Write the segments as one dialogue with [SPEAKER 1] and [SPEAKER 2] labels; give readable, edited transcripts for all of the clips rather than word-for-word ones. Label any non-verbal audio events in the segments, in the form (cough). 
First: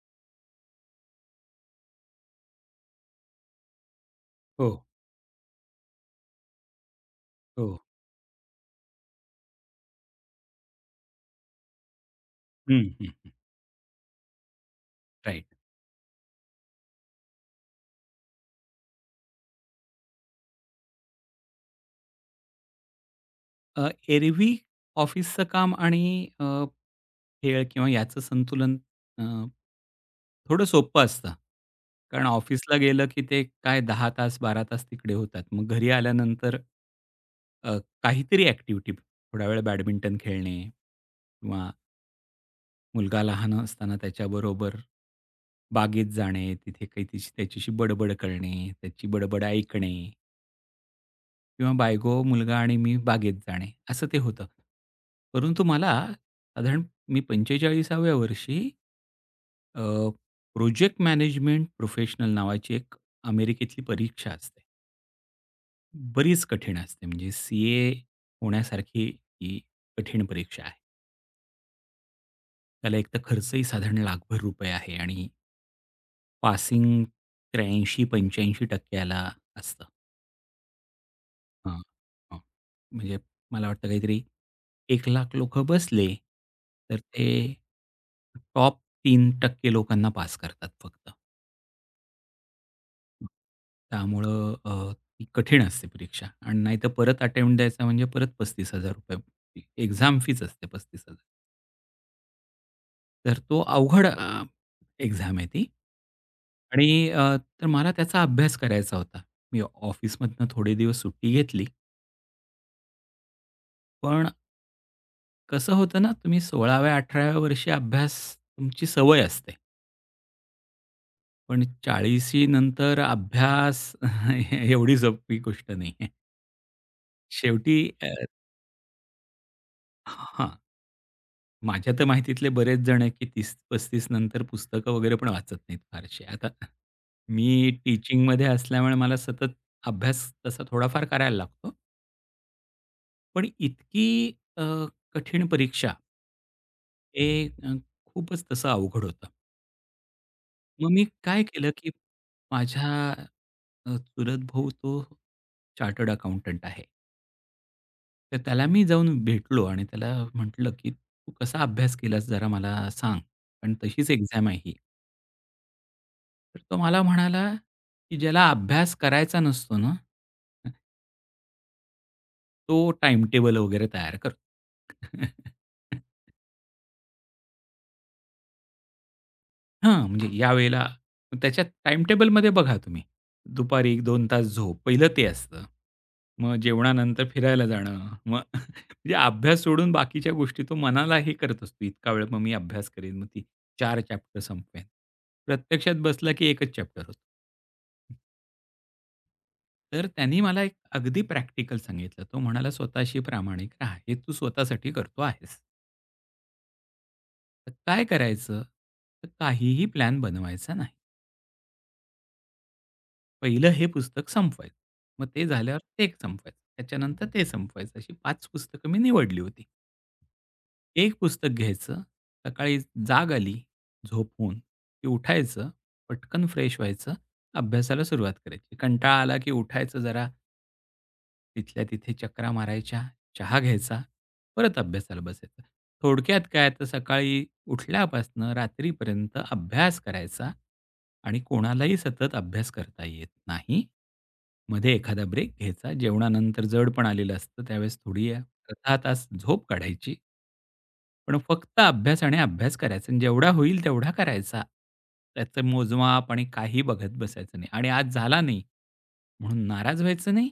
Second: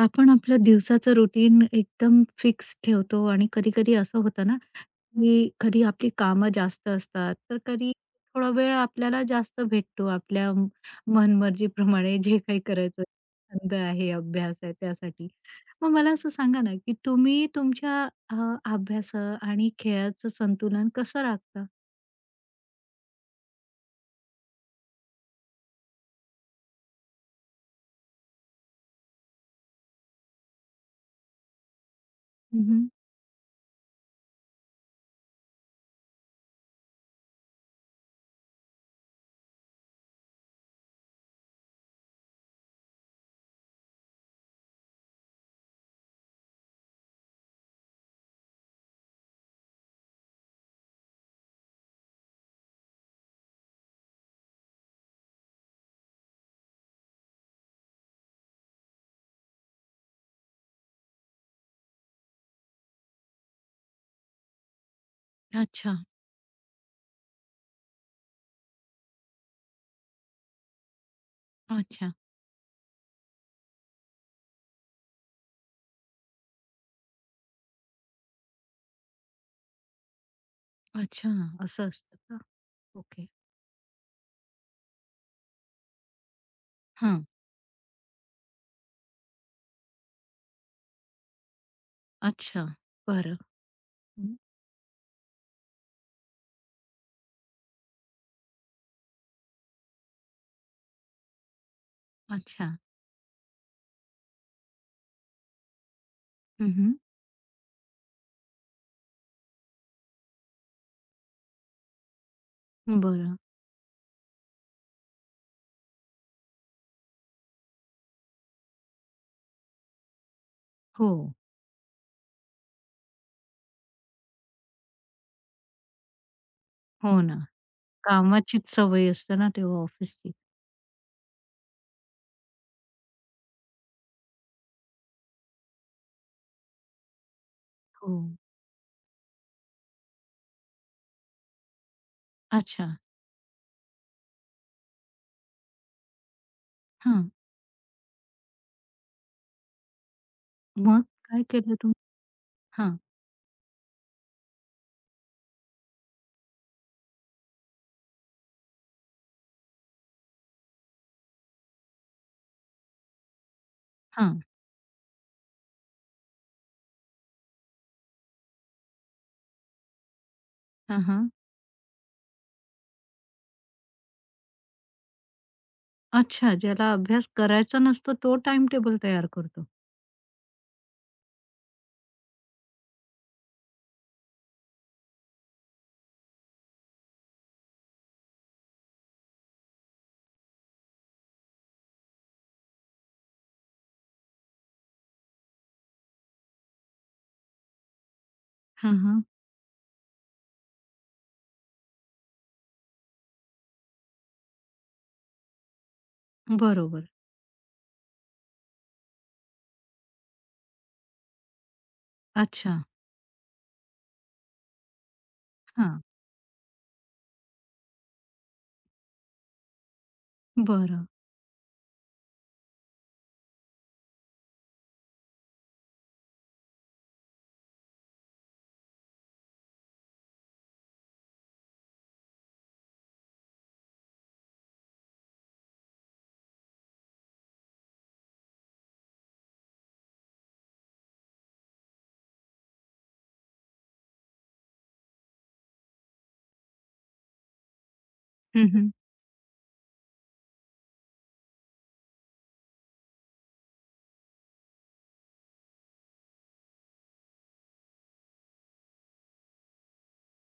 [SPEAKER 1] आपण आपलं दिवसाचं रुटीन एकदम फिक्स ठेवतो आणि कधी-कधी असं होतं ना,
[SPEAKER 2] हो,
[SPEAKER 1] की कधी आपली कामं जास्त असतात, तर
[SPEAKER 2] हो.
[SPEAKER 1] कधी थोडा वेळ आपल्याला जास्त भेटतो आपल्या मनमर्जीप्रमाणे जे काही
[SPEAKER 2] हं,
[SPEAKER 1] करायचं
[SPEAKER 2] हं.
[SPEAKER 1] छंद आहे, अभ्यास आहे त्यासाठी.
[SPEAKER 2] राइट.
[SPEAKER 1] मग मला असं सांगा ना, की तुम्ही तुमच्या अ, अभ्यास आणि खेळाचं संतुलन कसं राखता?
[SPEAKER 2] अ, एरवी ऑफिसचं काम आणि खेळ किंवा याचं संतुलन अ, थोडं सोपं असतं. कारण ऑफिसला
[SPEAKER 1] हं.
[SPEAKER 2] गेलं की ते काय 10 तास, 12 तास तिकडे होतात. मग घरी आल्यानंतर अ, काहीतरी ॲक्टिव्हिटी थोडा वेळ बॅडमिंटन खेळणे किंवा मुलगा लहान असताना त्याच्याबरोबर बागेत जाणे, तिथे काही तिची त्याच्याशी बडबड करणे, त्याची बडबड ऐकणे. किंवा बायको, मुलगा आणि मी बागेत जाणे, असं ते होतं. परंतु मला साधारण मी 45व्या वर्षी अ, प्रोजेक्ट मॅनेजमेंट प्रोफेशनल नावाची एक अमेरिकेतली परीक्षा असते.
[SPEAKER 1] अच्छा.
[SPEAKER 2] बरीच कठीण असते म्हणजे सी-ए होण्यासारखी ही कठीण परीक्षा आहे.
[SPEAKER 1] अच्छा.
[SPEAKER 2] त्याला एकतर खर्चही साधारण लाखभर रुपये आहे आणि पासिंग 83-85% ला असतं.
[SPEAKER 1] अच्छा,
[SPEAKER 2] हां.
[SPEAKER 1] असं असतं का?
[SPEAKER 2] म्हणजे
[SPEAKER 1] ओके.
[SPEAKER 2] मला वाटतं काहीतरी 1,00,000 लोकं बसले, तर
[SPEAKER 1] हां.
[SPEAKER 2] ते टॉप 3% लोकांना पास करतात फक्त.
[SPEAKER 1] अच्छा. बरं. हं.
[SPEAKER 2] त्यामुळं ती कठीण असते परीक्षा आणि नाही तर परत अटेम्प्ट द्यायचा म्हणजे परत ₹35,000 फी एक्झाम फीच असते 35,000.
[SPEAKER 1] अच्छा.
[SPEAKER 2] तर तो अवघड एक्झाम आहे ती.
[SPEAKER 1] हं.
[SPEAKER 2] आणि तर मला त्याचा अभ्यास करायचा होता. मी ऑफिसमधनं थोडे दिवस सुट्टी घेतली,
[SPEAKER 1] बरं.
[SPEAKER 2] पण कसं होतं ना, तुम्ही 16व्या-18व्या वर्षी अभ्यास तुमची सवय असते.
[SPEAKER 1] हो.
[SPEAKER 2] पण 40शी नंतर अभ्यास (laughs) एवढी सोपी गोष्ट नाही आहे.
[SPEAKER 1] हो हं. ना.
[SPEAKER 2] शेवटी अ,
[SPEAKER 1] कामाचीच सवय असते ना तेव्हा ऑफिसची.
[SPEAKER 2] हां, माझ्या तर माहितीतले बरेच जण आहेत, की 30-35 नंतर पुस्तकं वगैरे पण वाचत नाहीत फारशी. आता मी
[SPEAKER 1] हो.
[SPEAKER 2] टीचिंगमध्ये असल्यामुळे मला सतत अभ्यास तसा थोडाफार करायला लागतो.
[SPEAKER 1] अच्छा.
[SPEAKER 2] पण इतकी अ, कठीण परीक्षा हे
[SPEAKER 1] हां.
[SPEAKER 2] अ, खूपच तसं अवघड होतं. मग
[SPEAKER 1] मग
[SPEAKER 2] मी काय
[SPEAKER 1] काय
[SPEAKER 2] केलं,
[SPEAKER 1] केलं
[SPEAKER 2] की
[SPEAKER 1] तुम्ही?
[SPEAKER 2] माझ्या
[SPEAKER 1] हां,
[SPEAKER 2] चुलत भाऊ तो चार्टर्ड अकाउंटंट आहे. तर त्याला मी जाऊन भेटलो आणि त्याला म्हटलं, की "तू कसा अभ्यास केलास जरा मला सांग, कारण तशीच
[SPEAKER 1] हां.
[SPEAKER 2] एक्झाम आहे ही." तर तो मला म्हणाला, की "ज्याला अभ्यास करायचा नसतो ना,
[SPEAKER 1] हां, हां.
[SPEAKER 2] तो टाइम टेबल वगैरे तयार करतो." (laughs)
[SPEAKER 1] अच्छा, ज्याला अभ्यास करायचा नसतो तो टाइम टेबल तयार करतो.
[SPEAKER 2] हां, म्हणजे यावेळेला त्याच्या टाईमटेबलमध्ये बघा तुम्ही. दुपारी 1-2 तास झोप, पहिलं ते असतं. मग जेवणानंतर फिरायला जाणं, मग (laughs) म्हणजे अभ्यास सोडून बाकीच्या गोष्टी तो मनाला हे करत असतो. इतका वेळ मग मी अभ्यास करेन, मग ती 4 चॅप्टर संपवेन. प्रत्यक्षात बसला की एकच चॅप्टर होतो.
[SPEAKER 1] हां, हां.
[SPEAKER 2] तर त्यांनी मला एक अगदी प्रॅक्टिकल सांगितलं. तो म्हणाला, "स्वतःशी प्रामाणिक राहा. हे तू स्वतःसाठी करतो आहेस.
[SPEAKER 1] बरोबर.
[SPEAKER 2] तर काय करायचं? तर काहीही प्लॅन बनवायचा नाही."
[SPEAKER 1] अच्छा.
[SPEAKER 2] पहिलं हे पुस्तक संपवायचं. मग ते झाल्यावर
[SPEAKER 1] हां.
[SPEAKER 2] ते एक संपवायचं. त्याच्यानंतर ते संपवायचं. अशी 5 पुस्तकं मी निवडली होती.
[SPEAKER 1] बरं.
[SPEAKER 2] एक पुस्तक घ्यायचं, सकाळी जाग आली झोपून, की उठायचं, पटकन फ्रेश व्हायचं, अभ्यासाला सुरुवात करायची. कंटाळा आला की उठायचं जरा तिथल्या तिथे चकरा मारायच्या, चहा घ्यायचा, परत अभ्यासाला बसायचं. थोडक्यात काय तर सकाळी उठल्यापासनं रात्रीपर्यंत अभ्यास करायचा आणि कोणालाही सतत अभ्यास करता येत नाही. मध्ये एखादा ब्रेक घ्यायचा. जेवणानंतर जड पण आलेलं असतं त्यावेळेस थोडी
[SPEAKER 1] हं, हं.
[SPEAKER 2] अर्धा तास झोप काढायची. पण फक्त अभ्यास आणि अभ्यास करायचा आणि जेवढा होईल तेवढा करायचा. त्याचं मोजमाप आणि काही बघत बसायचं नाही आणि आज झाला नाही म्हणून नाराज व्हायचं नाही.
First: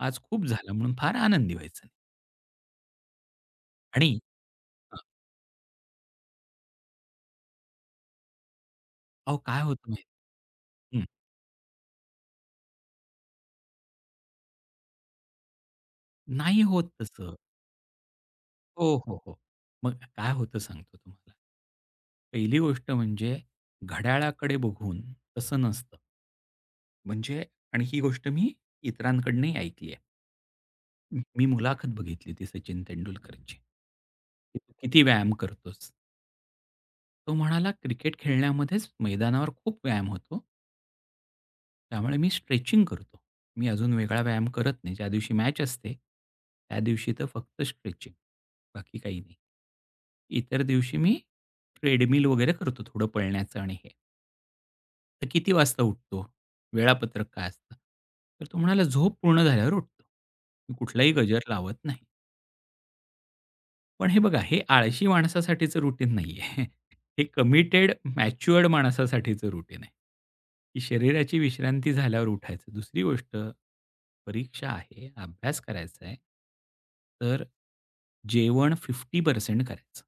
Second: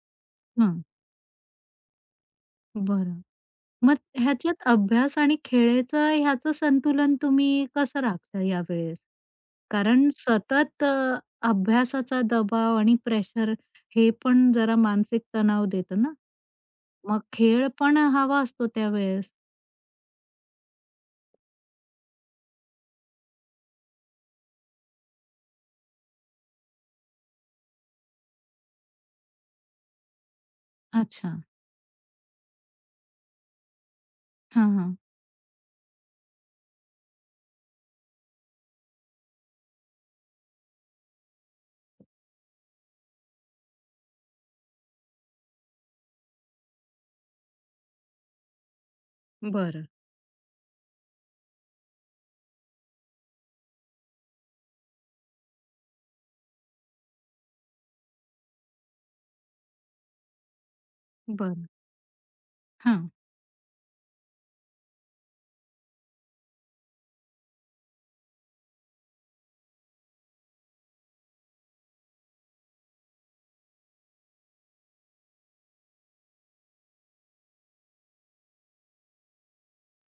[SPEAKER 2] आज खूप झालं
[SPEAKER 1] हां.
[SPEAKER 2] म्हणून फार आनंदी व्हायचं नाही.
[SPEAKER 1] बरं. मग
[SPEAKER 2] आणि
[SPEAKER 1] ह्याच्यात
[SPEAKER 2] हां,
[SPEAKER 1] अभ्यास आणि खेळाचं ह्याचं संतुलन तुम्ही कसं राखता यावेळेस?
[SPEAKER 2] अहो काय होतं
[SPEAKER 1] कारण सतत
[SPEAKER 2] माहिती हं,
[SPEAKER 1] अभ्यासाचा दबाव आणि प्रेशर हे पण जरा मानसिक तणाव देतं ना.
[SPEAKER 2] नाही होत
[SPEAKER 1] मग
[SPEAKER 2] तसं.
[SPEAKER 1] खेळ पण हवा असतो
[SPEAKER 2] हो, हो,
[SPEAKER 1] त्यावेळेस.
[SPEAKER 2] हो. मग काय होतं सांगतो तुम्हाला. पहिली गोष्ट म्हणजे घड्याळाकडे बघून तसं नसतं. म्हणजे आणि ही गोष्ट मी इतरांकडनंही ऐकली आहे.
[SPEAKER 1] अच्छा.
[SPEAKER 2] मी मुलाखत बघितली होती सचिन तेंडुलकरची. की
[SPEAKER 1] हां,
[SPEAKER 2] "तू
[SPEAKER 1] हां.
[SPEAKER 2] किती व्यायाम करतोस?" तो म्हणाला, "क्रिकेट खेळण्यामध्येच मैदानावर खूप व्यायाम होतो. त्यामुळे मी स्ट्रेचिंग करतो. मी अजून वेगळा व्यायाम करत नाही. ज्या दिवशी मॅच असते, त्या दिवशी तर फक्त स्ट्रेचिंग, बाकी काही नाही.
[SPEAKER 1] बरं,
[SPEAKER 2] इतर दिवशी मी ट्रेडमिल वगैरे करतो थोडं पळण्याचं आणि हे. तर किती वाजता उठतो? वेळापत्रक काय असतं? तर तो म्हणाला, "झोप पूर्ण झाल्यावर उठतो." मी कुठलाही गजर
[SPEAKER 1] बरं.
[SPEAKER 2] लावत नाही.
[SPEAKER 1] हां.
[SPEAKER 2] पण हे बघा, हे आळशी माणसासाठीचं रुटीन नाही आहे. हे कमिटेड, मॅच्युअर्ड माणसासाठीचं रुटीन आहे, की शरीराची विश्रांती झाल्यावर उठायचं. दुसरी गोष्ट, परीक्षा आहे, अभ्यास करायचा आहे, तर जेवण 50% करायचं.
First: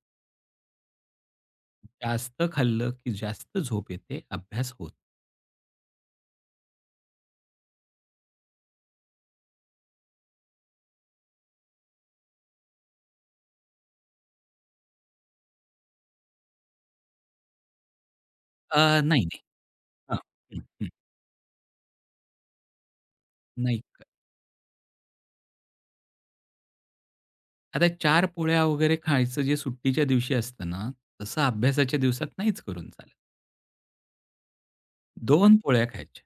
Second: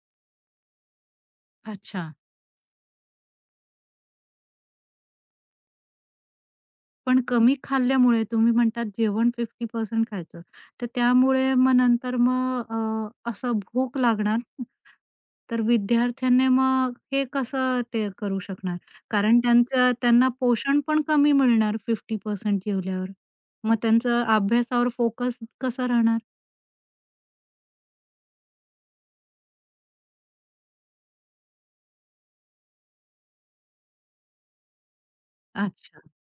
[SPEAKER 1] अच्छा.
[SPEAKER 2] जास्त खाल्लं की जास्त झोप येते, अभ्यास होत
[SPEAKER 1] पण कमी खाल्ल्यामुळे तुम्ही म्हणतात जेवण 50% खायचं. तर त्यामुळे मग नंतर असं भूक लागणार. तर विद्यार्थ्यांनी मग हे कसं ते करू
[SPEAKER 2] अ,
[SPEAKER 1] शकणार?
[SPEAKER 2] नाही, नाही.
[SPEAKER 1] कारण त्यांचं
[SPEAKER 2] हां.
[SPEAKER 1] त्यांना
[SPEAKER 2] हं,
[SPEAKER 1] पोषण
[SPEAKER 2] हं.
[SPEAKER 1] पण कमी मिळणार 50% जेवल्यावर. मग
[SPEAKER 2] नाही. क-
[SPEAKER 1] त्यांचं अभ्यासावर फोकस कसा राहणार?
[SPEAKER 2] आता 4 पोळ्या वगैरे खायचं जे सुट्टीच्या दिवशी असतं ना, तसं अभ्यासाच्या दिवसात नाहीच करून चालत. 2 पोळ्या
[SPEAKER 1] अच्छा.
[SPEAKER 2] खायच्या.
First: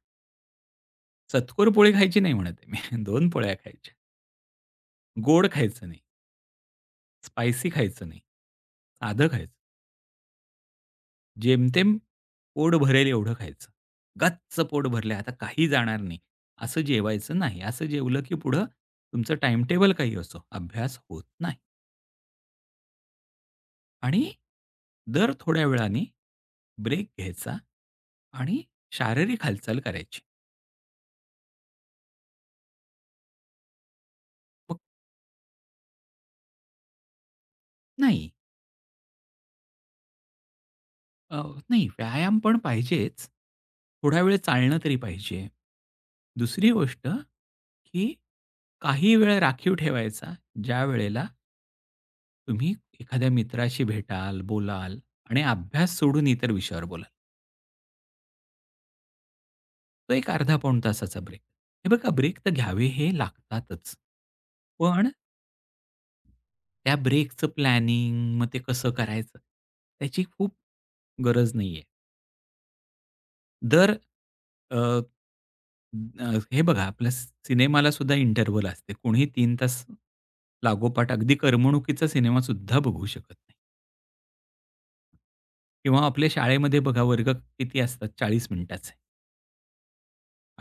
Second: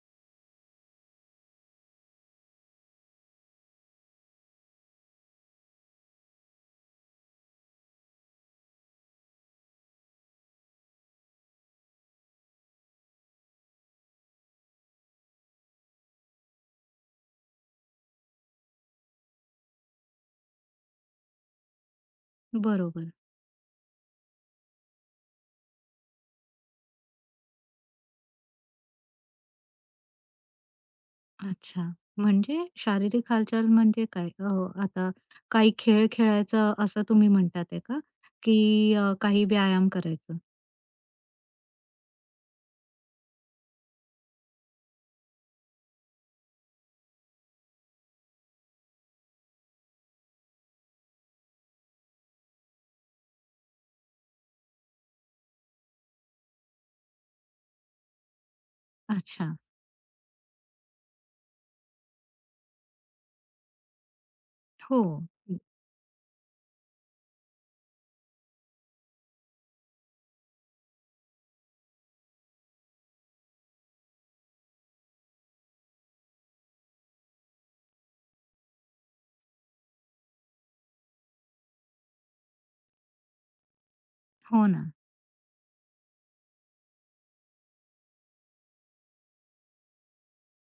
[SPEAKER 2] सतकोर पोळी खायची नाही म्हणत आहे मी. (laughs) 2 पोळ्या खायच्या. गोड खायचं नाही, स्पायसी खायचं नाही. साधं खायचं. जेमतेम पोट भरेल एवढं खायचं. गच्च पोट भरलंय आता काही जाणार नाही, असं जेवायचं नाही. असं जेवलं की पुढं तुमचं टाईमटेबल काही असो, अभ्यास होत नाही.
[SPEAKER 1] बरोबर.
[SPEAKER 2] आणि दर थोड्या वेळाने ब्रेक घ्यायचा आणि शारीरिक हालचाल करायची.
[SPEAKER 1] अच्छा. म्हणजे शारीरिक हालचाल म्हणजे काय?
[SPEAKER 2] मग
[SPEAKER 1] आता काही खेळ खेळायचं असं तुम्ही म्हणतात आहे का?
[SPEAKER 2] नाही.
[SPEAKER 1] की काही व्यायाम करायचं?
[SPEAKER 2] अ, नाही व्यायाम पण पाहिजेच. थोडा वेळ चालणं तरी पाहिजे. दुसरी गोष्ट, की काही वेळ राखीव ठेवायचा, ज्या वेळेला तुम्ही एखाद्या मित्राशी भेटाल, बोलाल आणि अभ्यास सोडून इतर विषयावर बोलाल.
[SPEAKER 1] अच्छा.
[SPEAKER 2] तो एक अर्धा पाऊण तासाचा ब्रेक. हे बघा ब्रेक तर घ्यावे हे लागतातच.
[SPEAKER 1] हो.
[SPEAKER 2] पण
[SPEAKER 1] हं.
[SPEAKER 2] त्या ब्रेकचं प्लॅनिंग मग ते कसं करायचं, त्याची खूप गरज नाहीये. दर अ, हे बघा आपल्या सिनेमाला सुद्धा इंटरव्हल असते. कोणीही 3 तास लागोपाठ अगदी करमणुकीचा सिनेमासुद्धा बघू शकत नाही
[SPEAKER 1] हो ना.
[SPEAKER 2] किंवा आपल्या शाळेमध्ये बघा वर्ग किती असतात 40 मिनिटाचे.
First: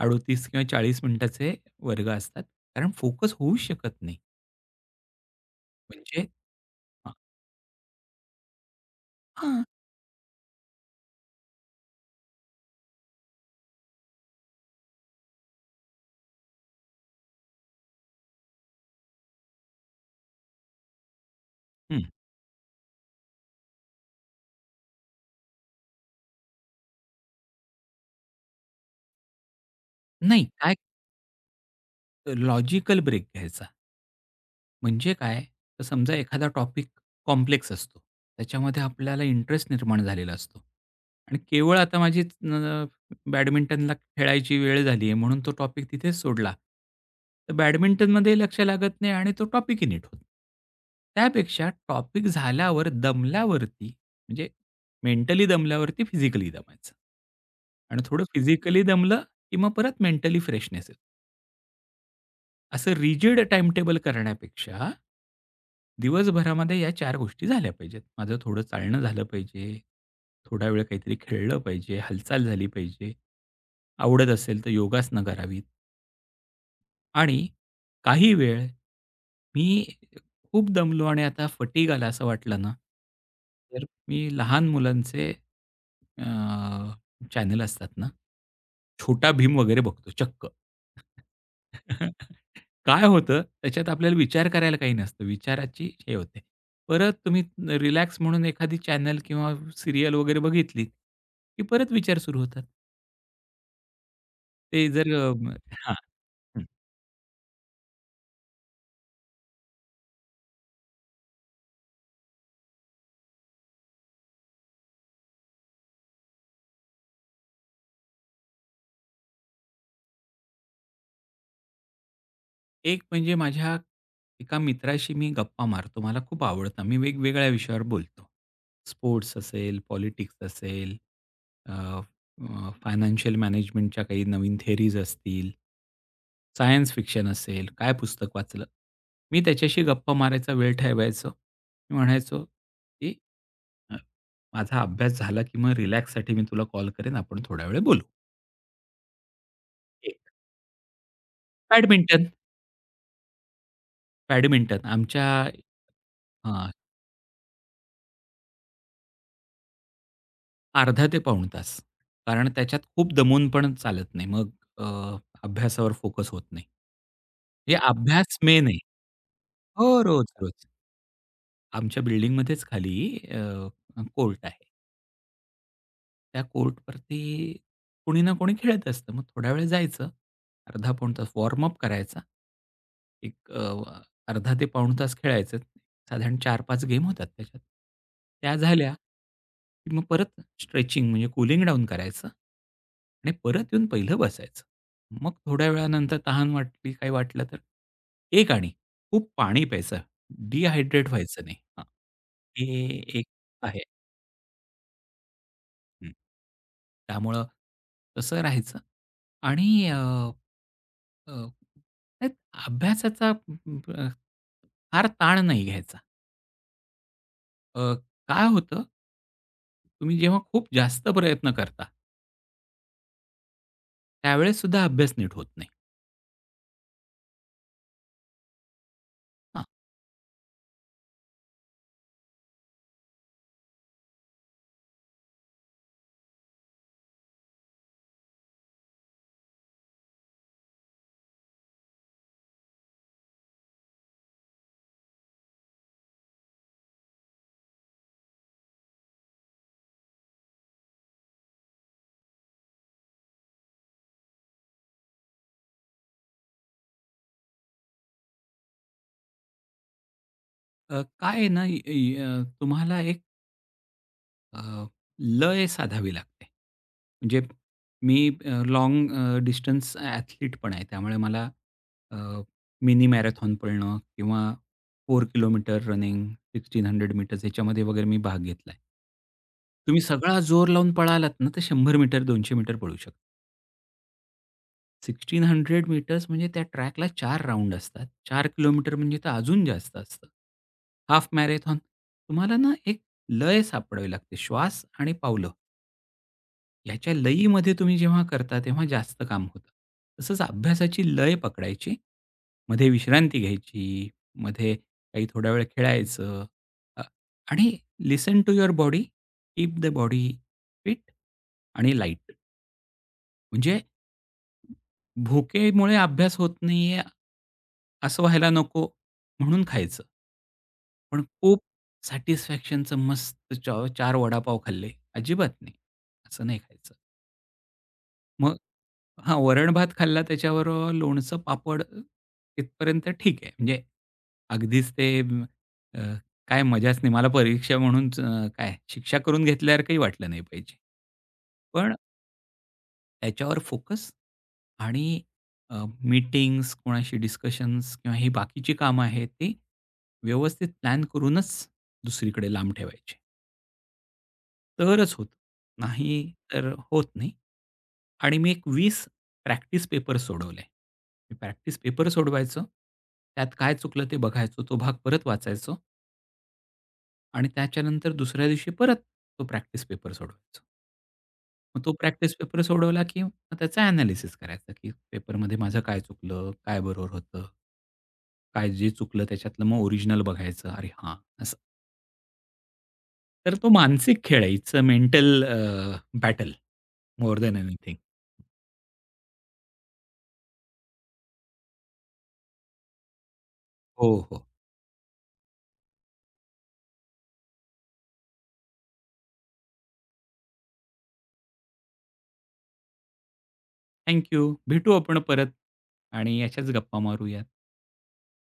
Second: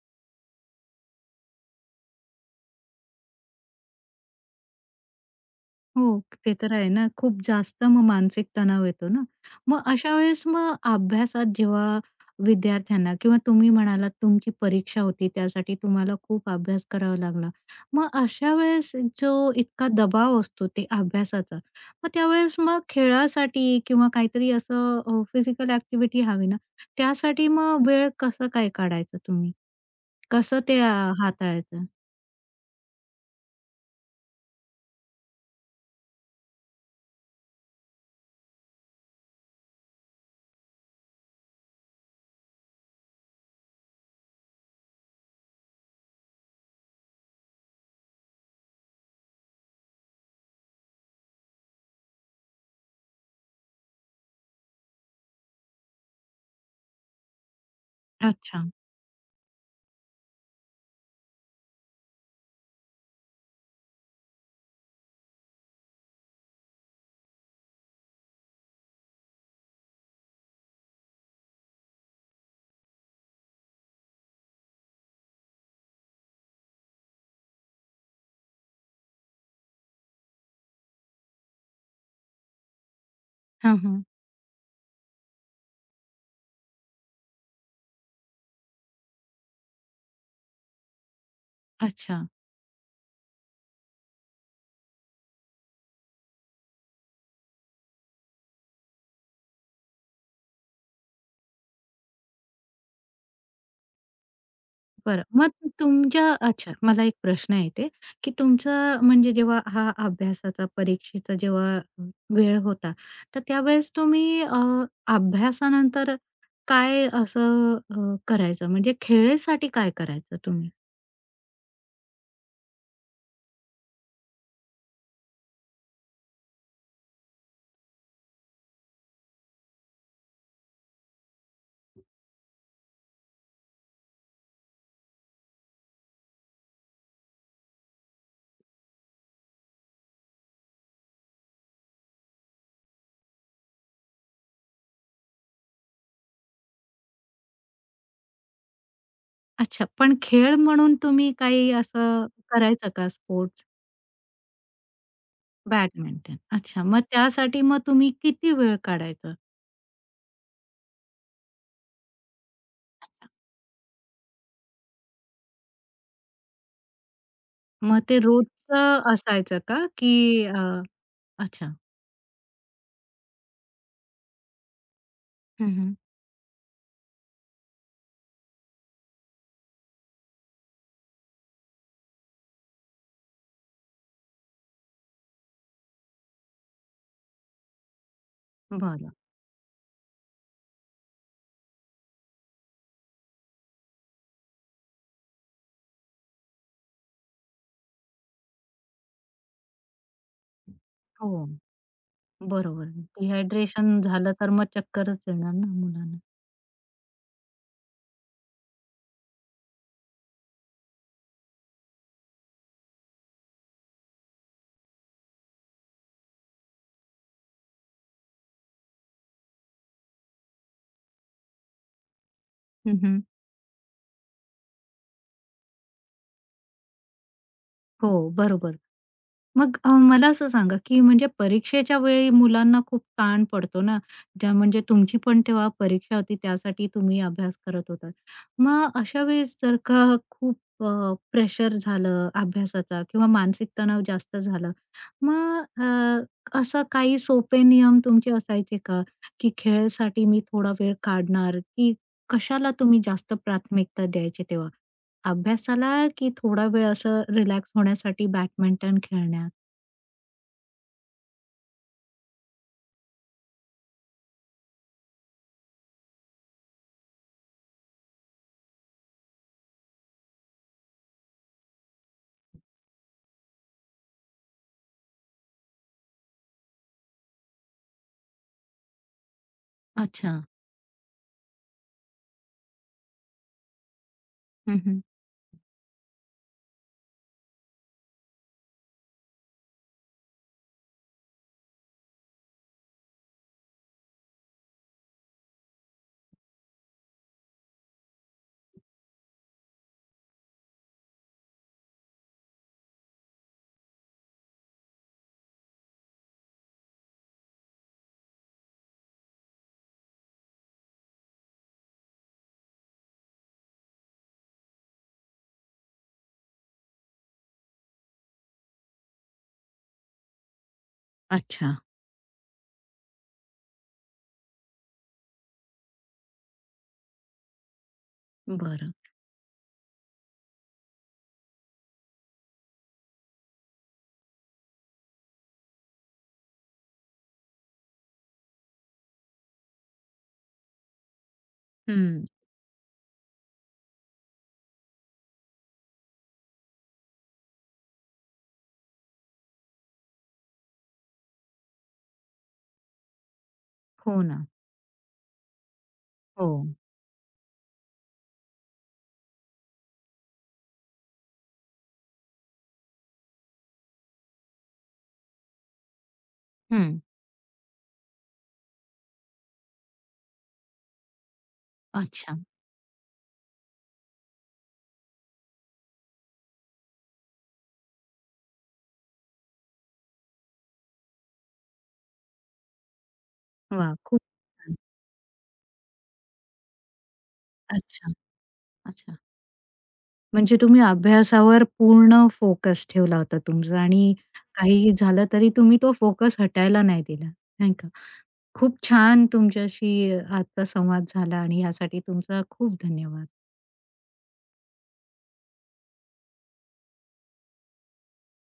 [SPEAKER 2] 38 किंवा 40 मिनिटाचे वर्ग असतात. कारण फोकस होऊ शकत नाही. म्हणजे
[SPEAKER 1] हो, ते
[SPEAKER 2] हां,
[SPEAKER 1] तर आहे ना. खूप जास्त मग मानसिक तणाव येतो ना.
[SPEAKER 2] हां.
[SPEAKER 1] मग अशा वेळेस मग अभ्यासात जेव्हा विद्यार्थ्यांना किंवा तुम्ही म्हणालात तुमची परीक्षा होती त्यासाठी तुम्हाला खूप अभ्यास करावा लागला. मग अशा वेळेस जो इतका दबाव असतो ते अभ्यासाचा,
[SPEAKER 2] हं.
[SPEAKER 1] मग त्यावेळेस मग खेळासाठी किंवा काहीतरी असं फिजिकल ॲक्टिव्हिटी हवी ना, त्यासाठी मग वेळ कसं काय काढायचं तुम्ही?
[SPEAKER 2] नाही
[SPEAKER 1] कसं
[SPEAKER 2] काय
[SPEAKER 1] ते हाताळायचं?
[SPEAKER 2] लॉजिकल ब्रेक घ्यायचा. म्हणजे काय? तर समजा एखादा टॉपिक कॉम्प्लेक्स असतो. त्याच्यामध्ये आपल्याला इंटरेस्ट निर्माण झालेला असतो आणि केवळ आता माझी बॅडमिंटनला खेळायची वेळ झाली आहे म्हणून तो टॉपिक तिथेच सोडला. तर बॅडमिंटनमध्ये लक्ष लागत नाही आणि तो टॉपिकही नीट होत नाही. त्यापेक्षा टॉपिक झाल्यावर दमल्यावरती म्हणजे मेंटली दमल्यावरती फिजिकली दमायचं आणि थोडं
[SPEAKER 1] अच्छा.
[SPEAKER 2] फिजिकली दमलं, की मग परत मेंटली फ्रेशनेस येतो. असं रिजिड टाईमटेबल करण्यापेक्षा, दिवसभरामध्ये या 4 गोष्टी झाल्या पाहिजेत. माझं थोडं चालणं झालं पाहिजे, थोडा वेळ काहीतरी खेळलं पाहिजे, हालचाल झाली पाहिजे, आवडत असेल तर योगासनं करावीत. आणि काही वेळ मी खूप दमलो आणि आता फटीग आला असं वाटलं ना, तर
[SPEAKER 1] हां,
[SPEAKER 2] मी लहान मुलांचे अ, चॅनल असतात ना, छोटा भीम वगैरे बघतो चक्क.
[SPEAKER 1] अच्छा.
[SPEAKER 2] (laughs) काय होतं त्याच्यात आपल्याला विचार करायला काही नसतं. विचाराची हे होते. परत तुम्ही रिलॅक्स म्हणून एखादी चॅनल किंवा सीरियल वगैरे बघितली, की परत विचार सुरू होतात. ते जर अ,
[SPEAKER 1] बरं. मग
[SPEAKER 2] हां.
[SPEAKER 1] तुमच्या अच्छा, मला एक प्रश्न आहे इथे, की तुमचा म्हणजे जेव्हा हा अभ्यासाचा, परीक्षेचा जेव्हा वेळ होता, तर त्यावेळेस तुम्ही अभ्यासानंतर काय असं करायचं? म्हणजे खेळासाठी काय करायचं तुम्ही?
[SPEAKER 2] एक म्हणजे माझ्या एका मित्राशी मी गप्पा मारतो. मला खूप आवडतं. मी वेगवेगळ्या विषयावर बोलतो. स्पोर्ट्स असेल, पॉलिटिक्स असेल, अ, अ, फायनान्शियल मॅनेजमेंटच्या काही नवीन थिअरीज असतील, सायन्स फिक्शन असेल, काय पुस्तक वाचलं. मी त्याच्याशी गप्पा मारायचा वेळ ठेवायचो. मी म्हणायचो, की अ, "माझा अभ्यास झाला की मग रिलॅक्ससाठी मी तुला कॉल करेन. आपण थोड्या वेळ बोलू."
[SPEAKER 1] अच्छा, पण
[SPEAKER 2] एक.
[SPEAKER 1] खेळ म्हणून तुम्ही काही असं
[SPEAKER 2] बॅडमिंटन,
[SPEAKER 1] करायचं का स्पोर्ट्स?
[SPEAKER 2] बॅडमिंटन आमच्या
[SPEAKER 1] बॅडमिंटन. अच्छा, मग त्यासाठी मग तुम्ही किती वेळ काढायचा?
[SPEAKER 2] अर्धा ते पाऊण तास. कारण त्याच्यात खूप दमून पण चालत नाही. मग अ, अभ्यासावर फोकस होत नाही. म्हणजे
[SPEAKER 1] मग ते
[SPEAKER 2] अभ्यास मेन आहे.
[SPEAKER 1] रोजचं असायचं का?
[SPEAKER 2] हो,
[SPEAKER 1] की
[SPEAKER 2] रोज, रोज.
[SPEAKER 1] अच्छा.
[SPEAKER 2] आमच्या बिल्डिंगमध्येच खाली कोर्ट आहे.
[SPEAKER 1] हं, हं.
[SPEAKER 2] त्या कोर्टवरती कोणी ना कोणी खेळत असतं. मग थोडा वेळ जायचं, अर्धा पाऊण तास वॉर्म करायचा. एक अ, अर्धा ते पाऊण तास खेळायचं. साधारण 4-5 गेम होतात त्याच्यात. त्या झाल्या,
[SPEAKER 1] बरं.
[SPEAKER 2] की मग परत स्ट्रेचिंग म्हणजे कूलिंग डाऊन करायचं आणि परत येऊन पहिलं बसायचं. मग थोड्या वेळानंतर तहान वाटली, काही वाटलं तर एक आणि खूप पाणी प्यायचं. डिहायड्रेट व्हायचं
[SPEAKER 1] हो,
[SPEAKER 2] नाही. हां.
[SPEAKER 1] बरोबर.
[SPEAKER 2] हे एक आहे.
[SPEAKER 1] डिहायड्रेशन झालं तर मग चक्करच येणार ना
[SPEAKER 2] हं.
[SPEAKER 1] मुलांना.
[SPEAKER 2] त्यामुळं तसं राहायचं आणि अ, अ, त्यात अभ्यासाचा फार ताण नाही घ्यायचा. अ, काय होतं तुम्ही जेव्हा खूप जास्त प्रयत्न करता,
[SPEAKER 1] हं, हं.
[SPEAKER 2] त्यावेळेस सुद्धा अभ्यास नीट होत नाही.
[SPEAKER 1] हो, बरोबर.
[SPEAKER 2] हां.
[SPEAKER 1] मग मला असं सांगा, की म्हणजे परीक्षेच्या वेळी मुलांना खूप ताण पडतो ना, ज्या म्हणजे तुमची पण तेव्हा परीक्षा होती त्यासाठी तुम्ही अभ्यास करत होतात. मग अशा वेळेस जर का खूप प्रेशर झालं अभ्यासाचा किंवा मानसिक तणाव जास्त झाला. मग असं काही सोपे नियम तुमचे असायचे का? की खेळासाठी मी थोडा वेळ काढणार, की कशाला तुम्ही जास्त प्राथमिकता द्यायची तेव्हा? अभ्यासाला की थोडा वेळ असं रिलॅक्स होण्यासाठी बॅडमिंटन खेळण्यात?
[SPEAKER 2] काय आहे ना, य य तुम्हाला एक अ, लय साधावी लागते. म्हणजे मी लॉंग डिस्टन्स ॲथलीट पण आहे. त्यामुळे मला अ, मिनी मॅरेथॉन पळणं किंवा 4 किलोमीटर रनिंग, 1600 मीटर्स ह्याच्यामध्ये वगैरे मी भाग घेतलाय. तुम्ही
[SPEAKER 1] अच्छा.
[SPEAKER 2] सगळा जोर लावून पळालात ना, तर 100 मीटर, 200 मीटर पळू शकता.
[SPEAKER 1] हं, हं.
[SPEAKER 2] 1600 मीटर्स म्हणजे त्या ट्रॅकला 4 राउंड असतात. 4 किलोमीटर म्हणजे तर अजून जास्त असतं. हाल्फ मॅरेथॉन तुम्हाला ना, एक लय सापडावी लागते. श्वास आणि पावलं. ह्याच्या लयीमध्ये तुम्ही जेव्हा करता तेव्हा जास्त काम होतं. तसंच अभ्यासाची लय पकडायची. मध्ये विश्रांती घ्यायची, मध्ये काही थोडा वेळ खेळायचं अ, आणि listen to your body, keep the body fit आणि लाईट. म्हणजे भुकेमुळे अभ्यास होत नाहीये असं व्हायला नको म्हणून खायचं. पण खूप
[SPEAKER 1] अच्छा.
[SPEAKER 2] सॅटिस्फॅक्शनचं मस्त चॉ 4 वडापाव खाल्ले, अजिबात नाही. असं नाही खायचं. मग
[SPEAKER 1] बरं.
[SPEAKER 2] हां, वरण-भात खाल्ला त्याच्यावर लोणचं, पापड तिथपर्यंत ठीक आहे. म्हणजे अगदीच ते अ, काय मजाच नाही. मला परीक्षा म्हणून काय शिक्षा करून घेतल्यासारखंही वाटलं नाही पाहिजे. पण
[SPEAKER 1] हं.
[SPEAKER 2] त्याच्यावर फोकस आणि मीटिंग्स, कोणाशी डिस्कशन्स किंवा ही बाकीची कामं आहेत ती व्यवस्थित प्लॅन करूनच दुसरीकडे लांब ठेवायची.
[SPEAKER 1] हो ना.
[SPEAKER 2] तरच होतं. हं. नाही
[SPEAKER 1] हो.
[SPEAKER 2] तर होत नाही. आणि मी एक 20 प्रॅक्टिस पेपर सोडवले. मी प्रॅक्टिस पेपर सोडवायचो. त्यात काय चुकलं ते बघायचो. तो भाग परत वाचायचो
[SPEAKER 1] हं.
[SPEAKER 2] आणि त्याच्यानंतर दुसऱ्या दिवशी परत तो प्रॅक्टिस पेपर सोडवायचो. मग तो प्रॅक्टिस
[SPEAKER 1] अच्छा.
[SPEAKER 2] पेपर सोडवला, की मग त्याचा ॲनालिसिस करायचा, की पेपरमध्ये माझं काय चुकलं? काय बरोबर होतं? काय जे चुकलं त्याच्यातलं मग ओरिजिनल बघायचं. अरे हां, असं. तर तो
[SPEAKER 1] वाह! खूप
[SPEAKER 2] मानसिक खेळ आहे. इट्स
[SPEAKER 1] छान.
[SPEAKER 2] A mental battle more than anything.
[SPEAKER 1] अच्छा, अच्छा. म्हणजे तुम्ही अभ्यासावर पूर्ण फोकस ठेवला होता तुमचा
[SPEAKER 2] हो,
[SPEAKER 1] आणि
[SPEAKER 2] हो.
[SPEAKER 1] काही झालं तरी तुम्ही तो फोकस हटायला नाही दिला, नाही का? खूप छान तुमच्याशी आजचा संवाद झाला आणि यासाठी तुमचा खूप धन्यवाद.
[SPEAKER 2] Thank you. भेटू आपण परत आणि अशाच गप्पा मारूयात.